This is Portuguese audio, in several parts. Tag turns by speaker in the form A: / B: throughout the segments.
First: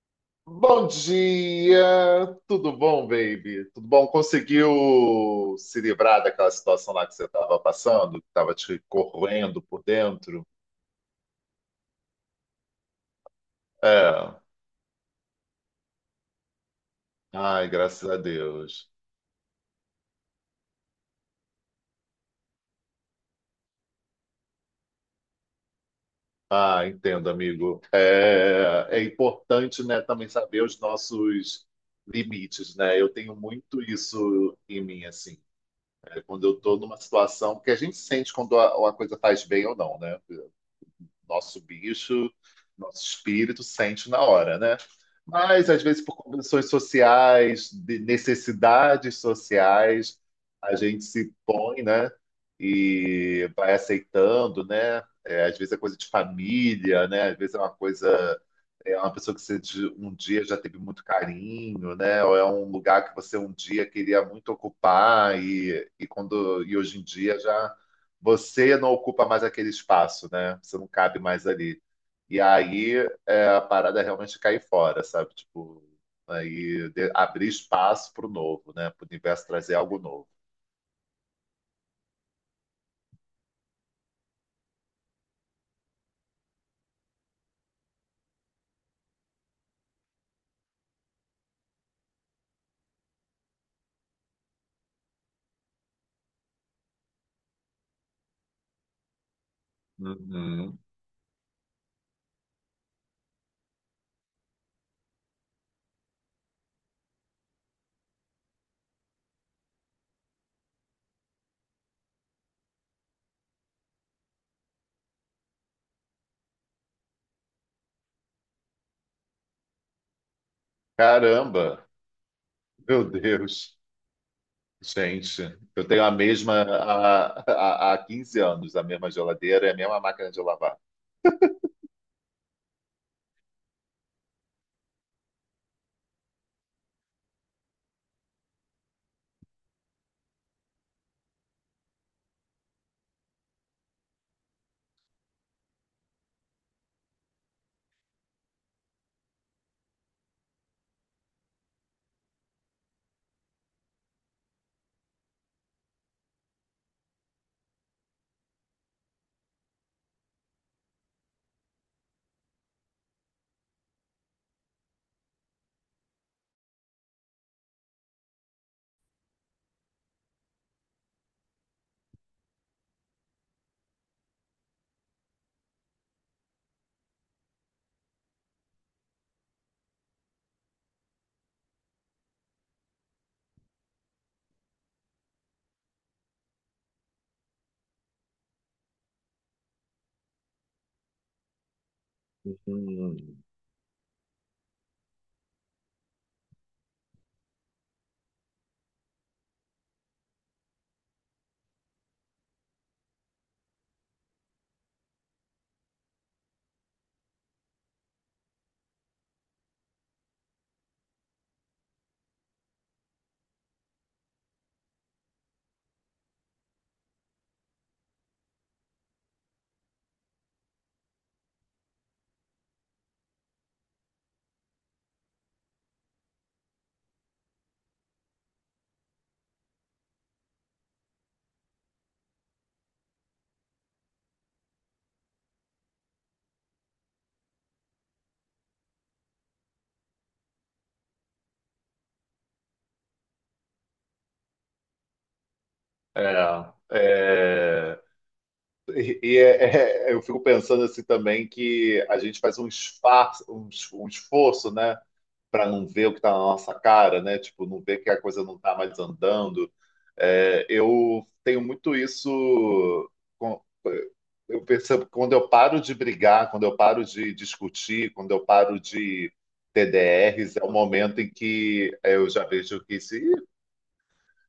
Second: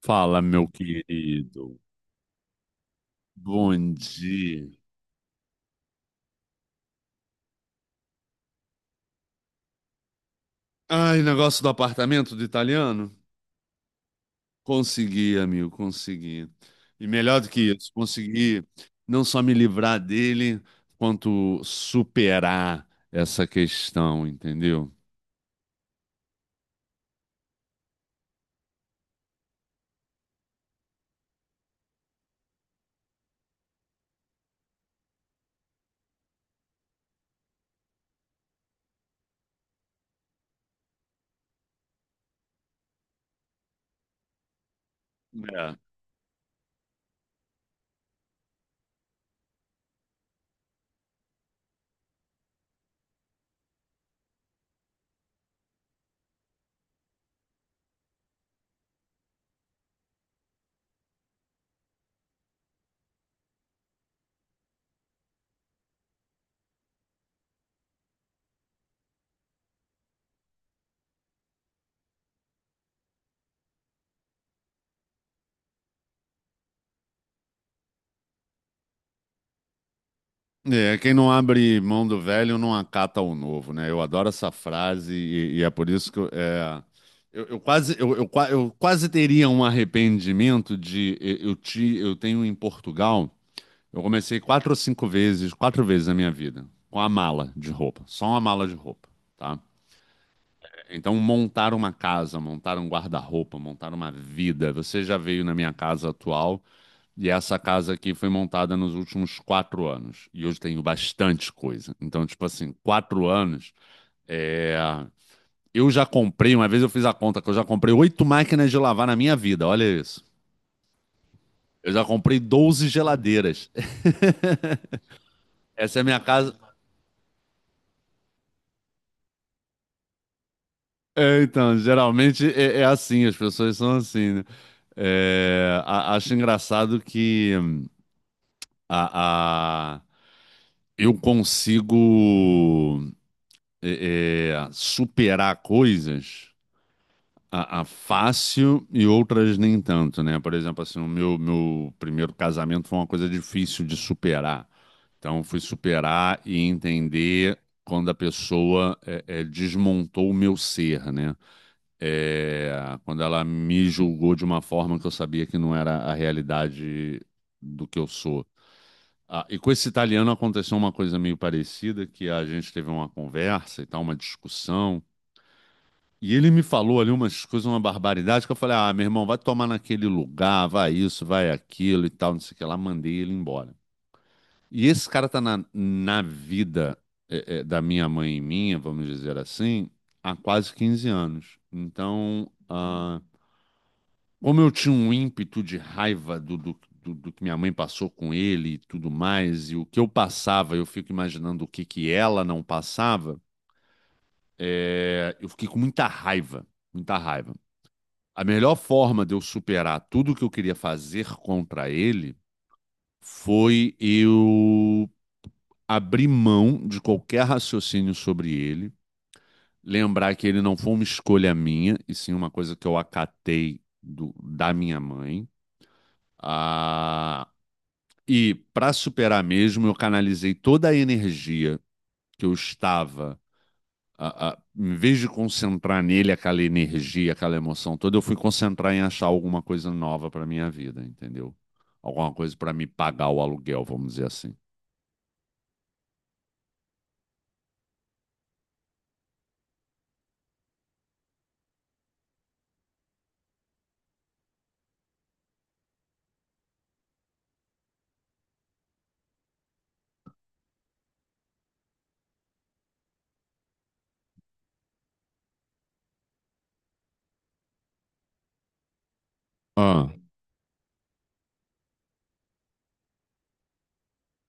A: Fala, meu
B: Bom
A: querido.
B: dia, tudo bom, baby? Tudo
A: Bom
B: bom?
A: dia.
B: Conseguiu se livrar daquela situação lá que você estava passando, que estava te corroendo por dentro?
A: Ai, negócio do apartamento do italiano?
B: É,
A: Consegui, amigo, consegui. E melhor do que
B: ai,
A: isso,
B: graças a
A: consegui
B: Deus.
A: não só me livrar dele, quanto superar essa questão, entendeu?
B: Ah, entendo, amigo. É importante, né, também saber os nossos limites, né? Eu tenho muito isso em mim, assim, né? Quando eu estou numa situação que a gente sente quando a coisa faz bem ou não, né? Nosso bicho, nosso espírito sente na hora, né? Mas às vezes por condições sociais, de necessidades sociais, a gente se põe, né? E vai aceitando, né? É, às vezes é coisa de família, né? Às vezes é uma coisa, é uma pessoa que você um dia já teve muito carinho, né? Ou é um lugar que você um dia queria muito ocupar e quando e hoje em dia já você não ocupa mais aquele espaço, né? Você não cabe mais ali. E aí é, a parada é realmente cair fora, sabe? Tipo, aí abrir espaço para o novo, né? Para o universo trazer algo novo.
A: É, quem não abre mão do velho não acata o novo, né? Eu adoro essa frase e é por isso que eu quase teria um arrependimento de eu ti- eu tenho em Portugal. Eu comecei quatro ou cinco vezes, quatro vezes na minha vida, com a mala de roupa, só uma mala de roupa, tá?
B: Uhum.
A: Então, montar uma casa, montar um guarda-roupa, montar uma vida. Você já veio na minha casa atual e essa casa aqui foi montada nos últimos 4 anos. E eu tenho bastante coisa. Então, tipo assim, 4 anos. é, uma vez eu fiz a conta que eu já comprei oito máquinas de lavar na minha vida. Olha isso.
B: Caramba,
A: Eu já comprei doze
B: meu
A: geladeiras.
B: Deus. Gente, eu
A: Essa é a
B: tenho a
A: minha casa.
B: mesma há 15 anos, a mesma geladeira e a mesma máquina de lavar.
A: É, então, geralmente é assim, as pessoas são assim, né? É, acho engraçado que a, a- eu consigo superar coisas a fácil e outras nem tanto, né? Por exemplo, assim, o meu primeiro casamento foi uma coisa difícil de superar. Então, eu fui superar e entender quando a pessoa desmontou o meu ser, né? É, quando ela me julgou de uma forma que eu sabia que não era a realidade do que eu sou. Ah, e com esse italiano aconteceu uma coisa meio parecida, que a gente teve uma conversa e tal, uma discussão. E ele me falou ali umas coisas, uma barbaridade, que eu falei, ah, meu irmão, vai tomar naquele lugar, vai isso, vai aquilo e tal, não sei o que lá, mandei ele embora. E esse cara tá na vida da minha mãe e minha, vamos dizer assim, há quase 15 anos. Então, ah,
B: Hum.
A: como eu tinha um ímpeto de raiva do que minha mãe passou com ele e tudo mais, e o que eu passava, eu fico imaginando o que que ela não passava. Eu fiquei com muita raiva, muita raiva. A melhor forma de eu superar tudo o que eu queria fazer contra ele foi eu abrir mão de qualquer raciocínio sobre ele, lembrar que ele não foi uma escolha minha, e sim uma coisa que eu acatei do- da minha mãe. Ah, e para superar mesmo, eu canalizei toda a energia que eu estava, em vez de concentrar nele aquela energia, aquela emoção toda, eu fui concentrar em achar alguma coisa nova para minha vida, entendeu? Alguma coisa para me pagar o aluguel, vamos dizer assim.
B: É, é. E eu fico pensando assim também que a gente faz um esforço, um esforço, né, para não ver o que está na nossa cara, né? Tipo, não ver que a coisa não está mais andando. É, eu tenho muito isso. com- eu percebo que quando eu paro de brigar, quando eu paro de discutir, quando eu paro de
A: Ah.
B: TDRs, é o momento em que eu já vejo que se "Ih,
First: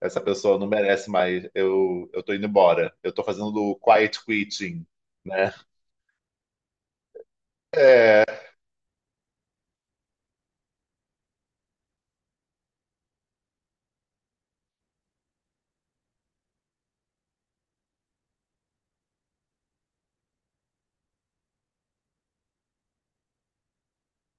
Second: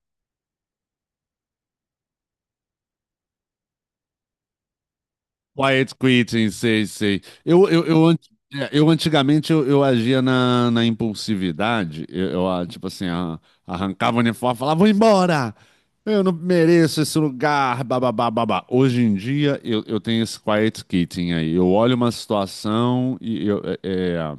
B: essa pessoa não merece mais, eu estou indo embora. Eu estou fazendo o quiet quitting, né?
A: Quiet quitting, sei, sei. Eu antigamente eu agia na impulsividade. Eu, tipo assim, arrancava o uniforme, e falava, vou embora! Eu não mereço esse lugar, bababá, babá. Hoje em dia eu tenho esse quiet quitting aí. Eu olho uma situação e eu, é, é,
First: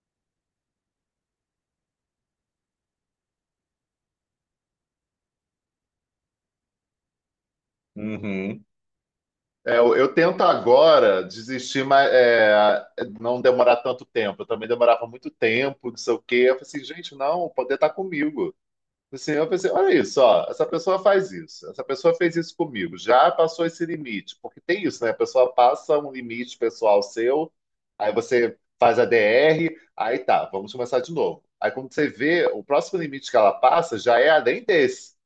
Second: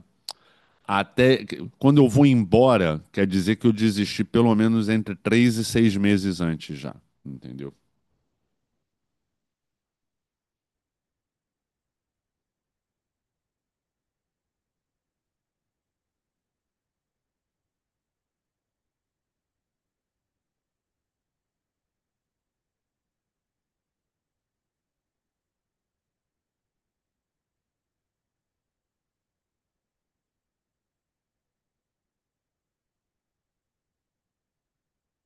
A: até que- quando eu vou embora, quer dizer que eu desisti pelo menos entre 3 e 6 meses antes já, entendeu?
B: Uhum. É, eu tento agora desistir, mas é, não demorar tanto tempo. Eu também demorava muito tempo, não sei o quê. Eu falei assim, gente, não, poder estar comigo. Assim, eu pensei, olha isso, ó, essa pessoa faz isso, essa pessoa fez isso comigo, já passou esse limite, porque tem isso, né? A pessoa passa um limite pessoal seu, aí você faz a DR, aí tá, vamos começar de novo. Aí quando você vê, o próximo limite que ela passa já é além desse,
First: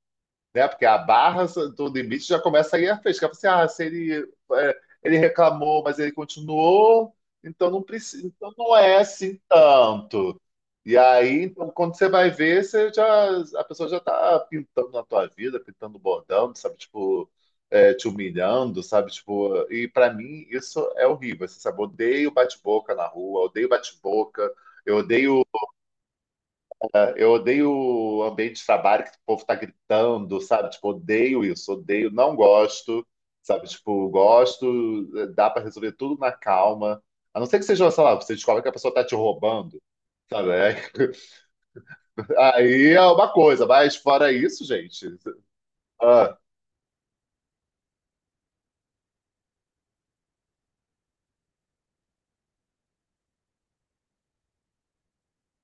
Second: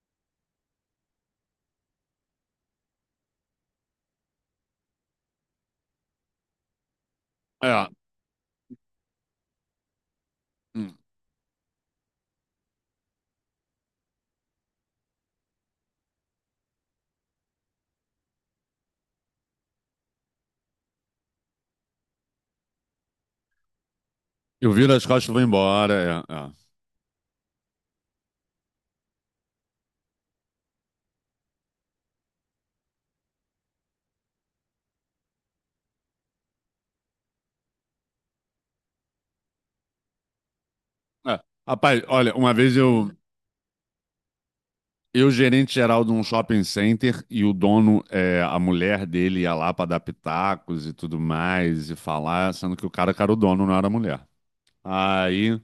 B: né? Porque a barra do limite já começa aí a fresca. Você, ah, se ele, é, ele reclamou, mas ele continuou, então não
A: É.
B: precisa, então não é assim tanto. E
A: hum.
B: aí, então, quando você vai ver, você já, a pessoa já tá pintando na tua vida, pintando bordão, sabe? Tipo, é, te humilhando, sabe? Tipo, e para mim isso é horrível, você sabe? Eu odeio bate-boca na rua, eu odeio bate-boca,
A: Eu viro
B: eu
A: as costas e vou
B: odeio
A: embora. É, é.
B: eu odeio o ambiente de trabalho que o povo tá gritando, sabe? Tipo, odeio isso, odeio, não gosto, sabe? Tipo, gosto, dá pra resolver tudo na calma. A não ser que seja, sei lá, você descobre que a pessoa tá te roubando, sabe? Aí
A: É. Rapaz, olha, uma vez
B: aí é
A: eu,
B: uma coisa, mas fora isso, gente,
A: eu gerente geral de um
B: ah,
A: shopping center, e o dono, a mulher dele ia lá para dar pitacos e tudo mais e falar, sendo que o cara que era o dono, não era a mulher. Aí,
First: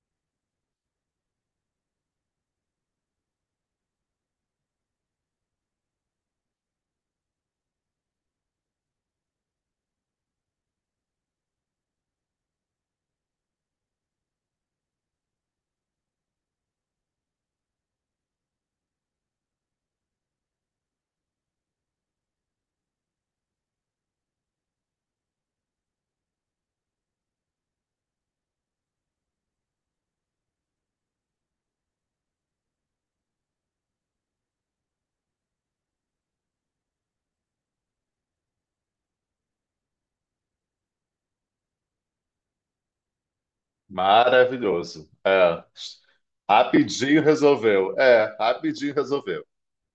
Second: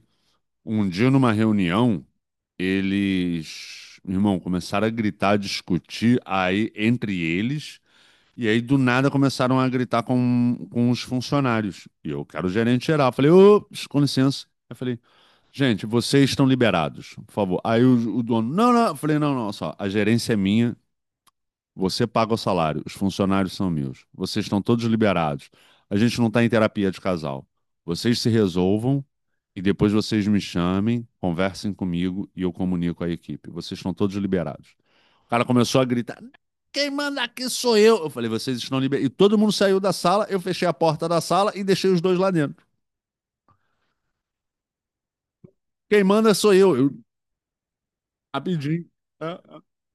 A: um dia numa reunião, eles, meu irmão, começaram a gritar, a discutir aí entre eles, e aí do nada começaram a gritar com os funcionários. E eu, que era o gerente geral, falei, ô, com licença. Eu falei, gente, vocês estão liberados, por favor. Aí o dono, não, não, eu falei, não, não, só, a gerência é minha, você paga o salário, os funcionários são meus, vocês estão todos liberados. A gente não está em terapia de casal. Vocês se resolvam e depois vocês me chamem, conversem comigo e eu comunico a equipe. Vocês estão todos liberados. O cara começou a gritar: quem manda aqui sou eu. Eu falei, vocês estão liberados. E todo mundo saiu da sala, eu fechei a porta da sala e deixei os dois lá dentro.
B: maravilhoso. É.
A: Quem manda sou eu. Eu
B: Rapidinho resolveu. É,
A: rapidinho.
B: rapidinho
A: É.
B: resolveu.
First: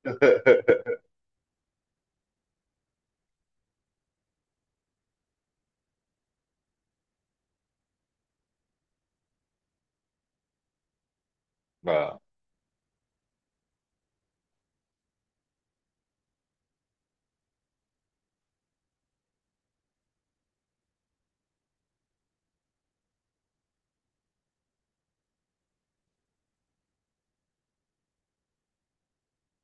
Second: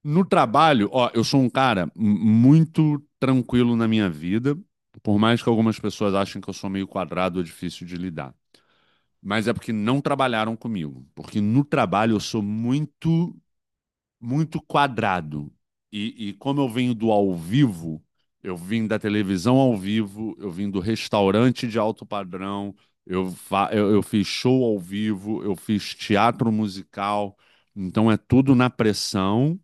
A: No trabalho, ó, eu sou um cara muito tranquilo na minha vida, por mais que algumas pessoas achem que eu sou meio quadrado ou difícil de lidar. Mas é porque não trabalharam comigo. Porque no trabalho
B: É,
A: eu sou muito, muito quadrado. E como eu venho do ao vivo, eu vim da televisão ao vivo, eu vim do restaurante de alto padrão, eu fiz show ao vivo, eu fiz teatro musical. Então é tudo na pressão.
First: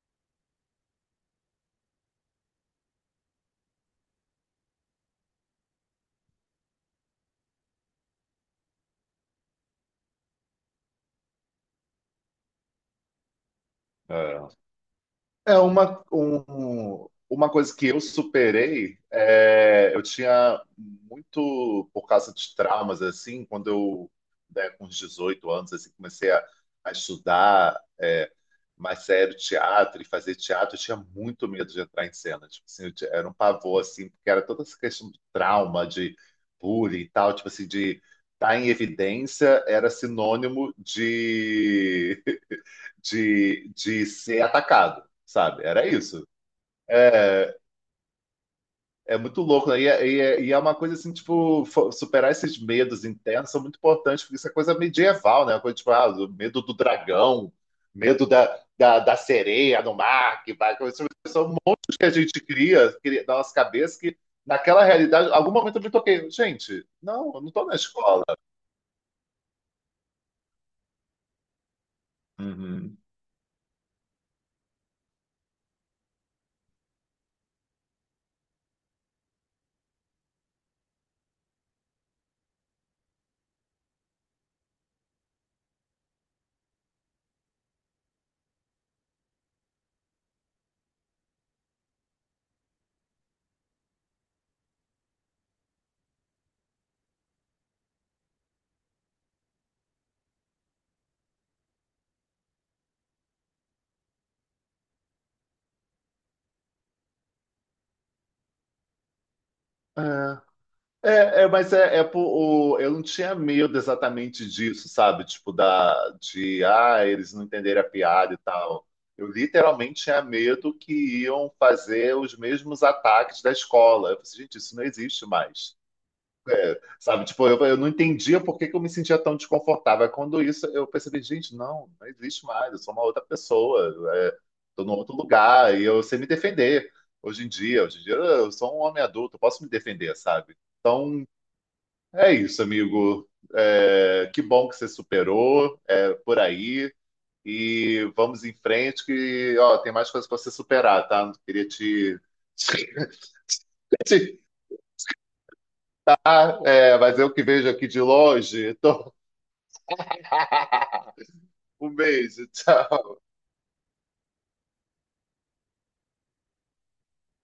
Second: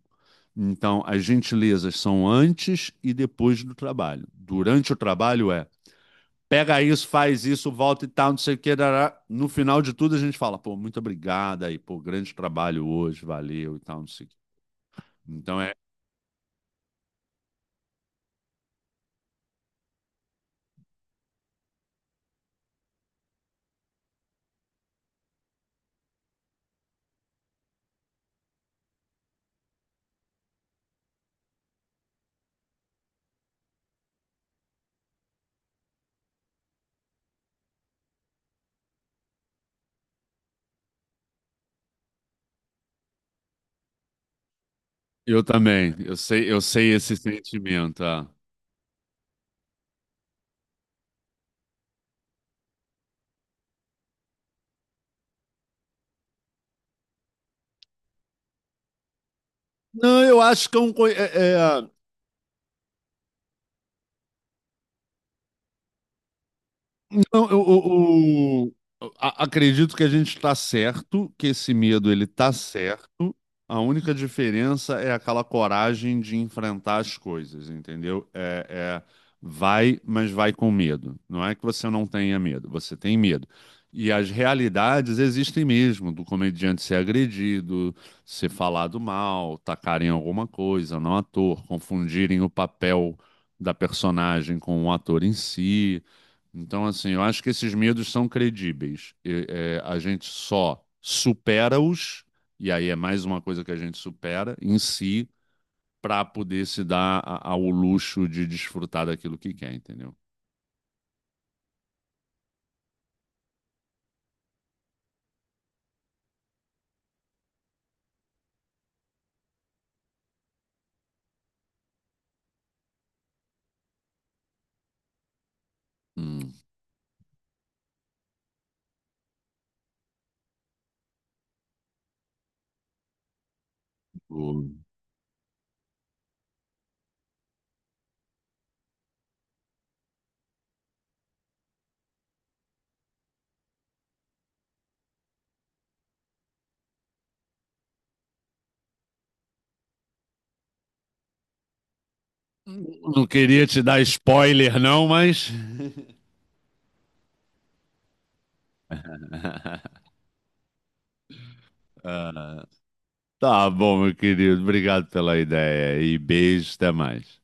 A: Então, as gentilezas são antes e depois do trabalho. Durante o trabalho é pega isso, faz isso, volta e tal, não sei o que. Dará. No final de tudo, a gente fala, pô, muito obrigado aí, pô, grande trabalho hoje, valeu e tal, não sei o que.
B: é. É
A: Então é.
B: uma, uma coisa que eu superei, é, eu tinha muito, por causa de traumas, assim, quando eu, né, com uns 18 anos, assim, comecei a estudar é, mais sério teatro e fazer teatro, eu tinha muito medo de entrar em cena, tipo assim, era um pavor, assim, porque era toda essa questão do trauma, de bullying e tal, tipo assim, de estar em evidência era sinônimo de ser atacado,
A: Eu
B: sabe? Era
A: também,
B: isso.
A: eu sei esse
B: É,
A: sentimento. Ah.
B: é muito louco, né? E é uma coisa assim, tipo, superar esses medos internos são muito importantes, porque isso é coisa medieval, né? Uma coisa, tipo, ah, o medo do dragão, medo da sereia no
A: Não, eu
B: mar, que
A: acho
B: vai.
A: que é um. Co-
B: São
A: é- é-
B: músicas que a gente cria, cria na nossa cabeça, que naquela realidade, em algum momento eu me toquei, gente, não, eu
A: não,
B: não tô na escola.
A: eu- Acredito que a gente está certo, que esse medo ele está
B: Uhum.
A: certo. A única diferença é aquela coragem de enfrentar as coisas, entendeu? É, vai, mas vai com medo. Não é que você não tenha medo, você tem medo. E as realidades existem mesmo, do comediante ser agredido, ser falado mal, tacarem alguma coisa no ator, confundirem o papel da personagem com o ator em si. Então, assim, eu acho que esses medos são credíveis. E, a gente só supera-os, e aí é mais uma coisa que a gente supera em si para poder se dar ao luxo de desfrutar daquilo que quer, entendeu?
B: É. É, mas eu não tinha medo exatamente disso, sabe? Tipo, da, de, ah, eles não entenderem a piada e tal. Eu literalmente tinha medo que iam fazer os mesmos ataques da escola. Eu falei, gente, isso não existe mais.
A: Hum,
B: Sabe? Tipo, eu não entendia por que que eu me sentia tão desconfortável. Aí quando isso, eu percebi, gente, não, não existe mais. Eu sou uma outra pessoa. É,
A: o-
B: tô num outro lugar e eu sei me defender. Hoje em dia, eu sou um homem adulto, eu posso me defender, sabe? Então, é isso, amigo. É, que bom que você superou, é, por aí. E vamos em frente, que ó, tem mais coisas para você superar, tá? Não queria te.
A: Não queria te dar
B: te
A: spoiler, não, mas.
B: dar, é, mas eu que vejo aqui de longe. Um beijo,
A: Ah,
B: tchau.
A: tá bom, meu querido. Obrigado pela ideia e beijo, até mais.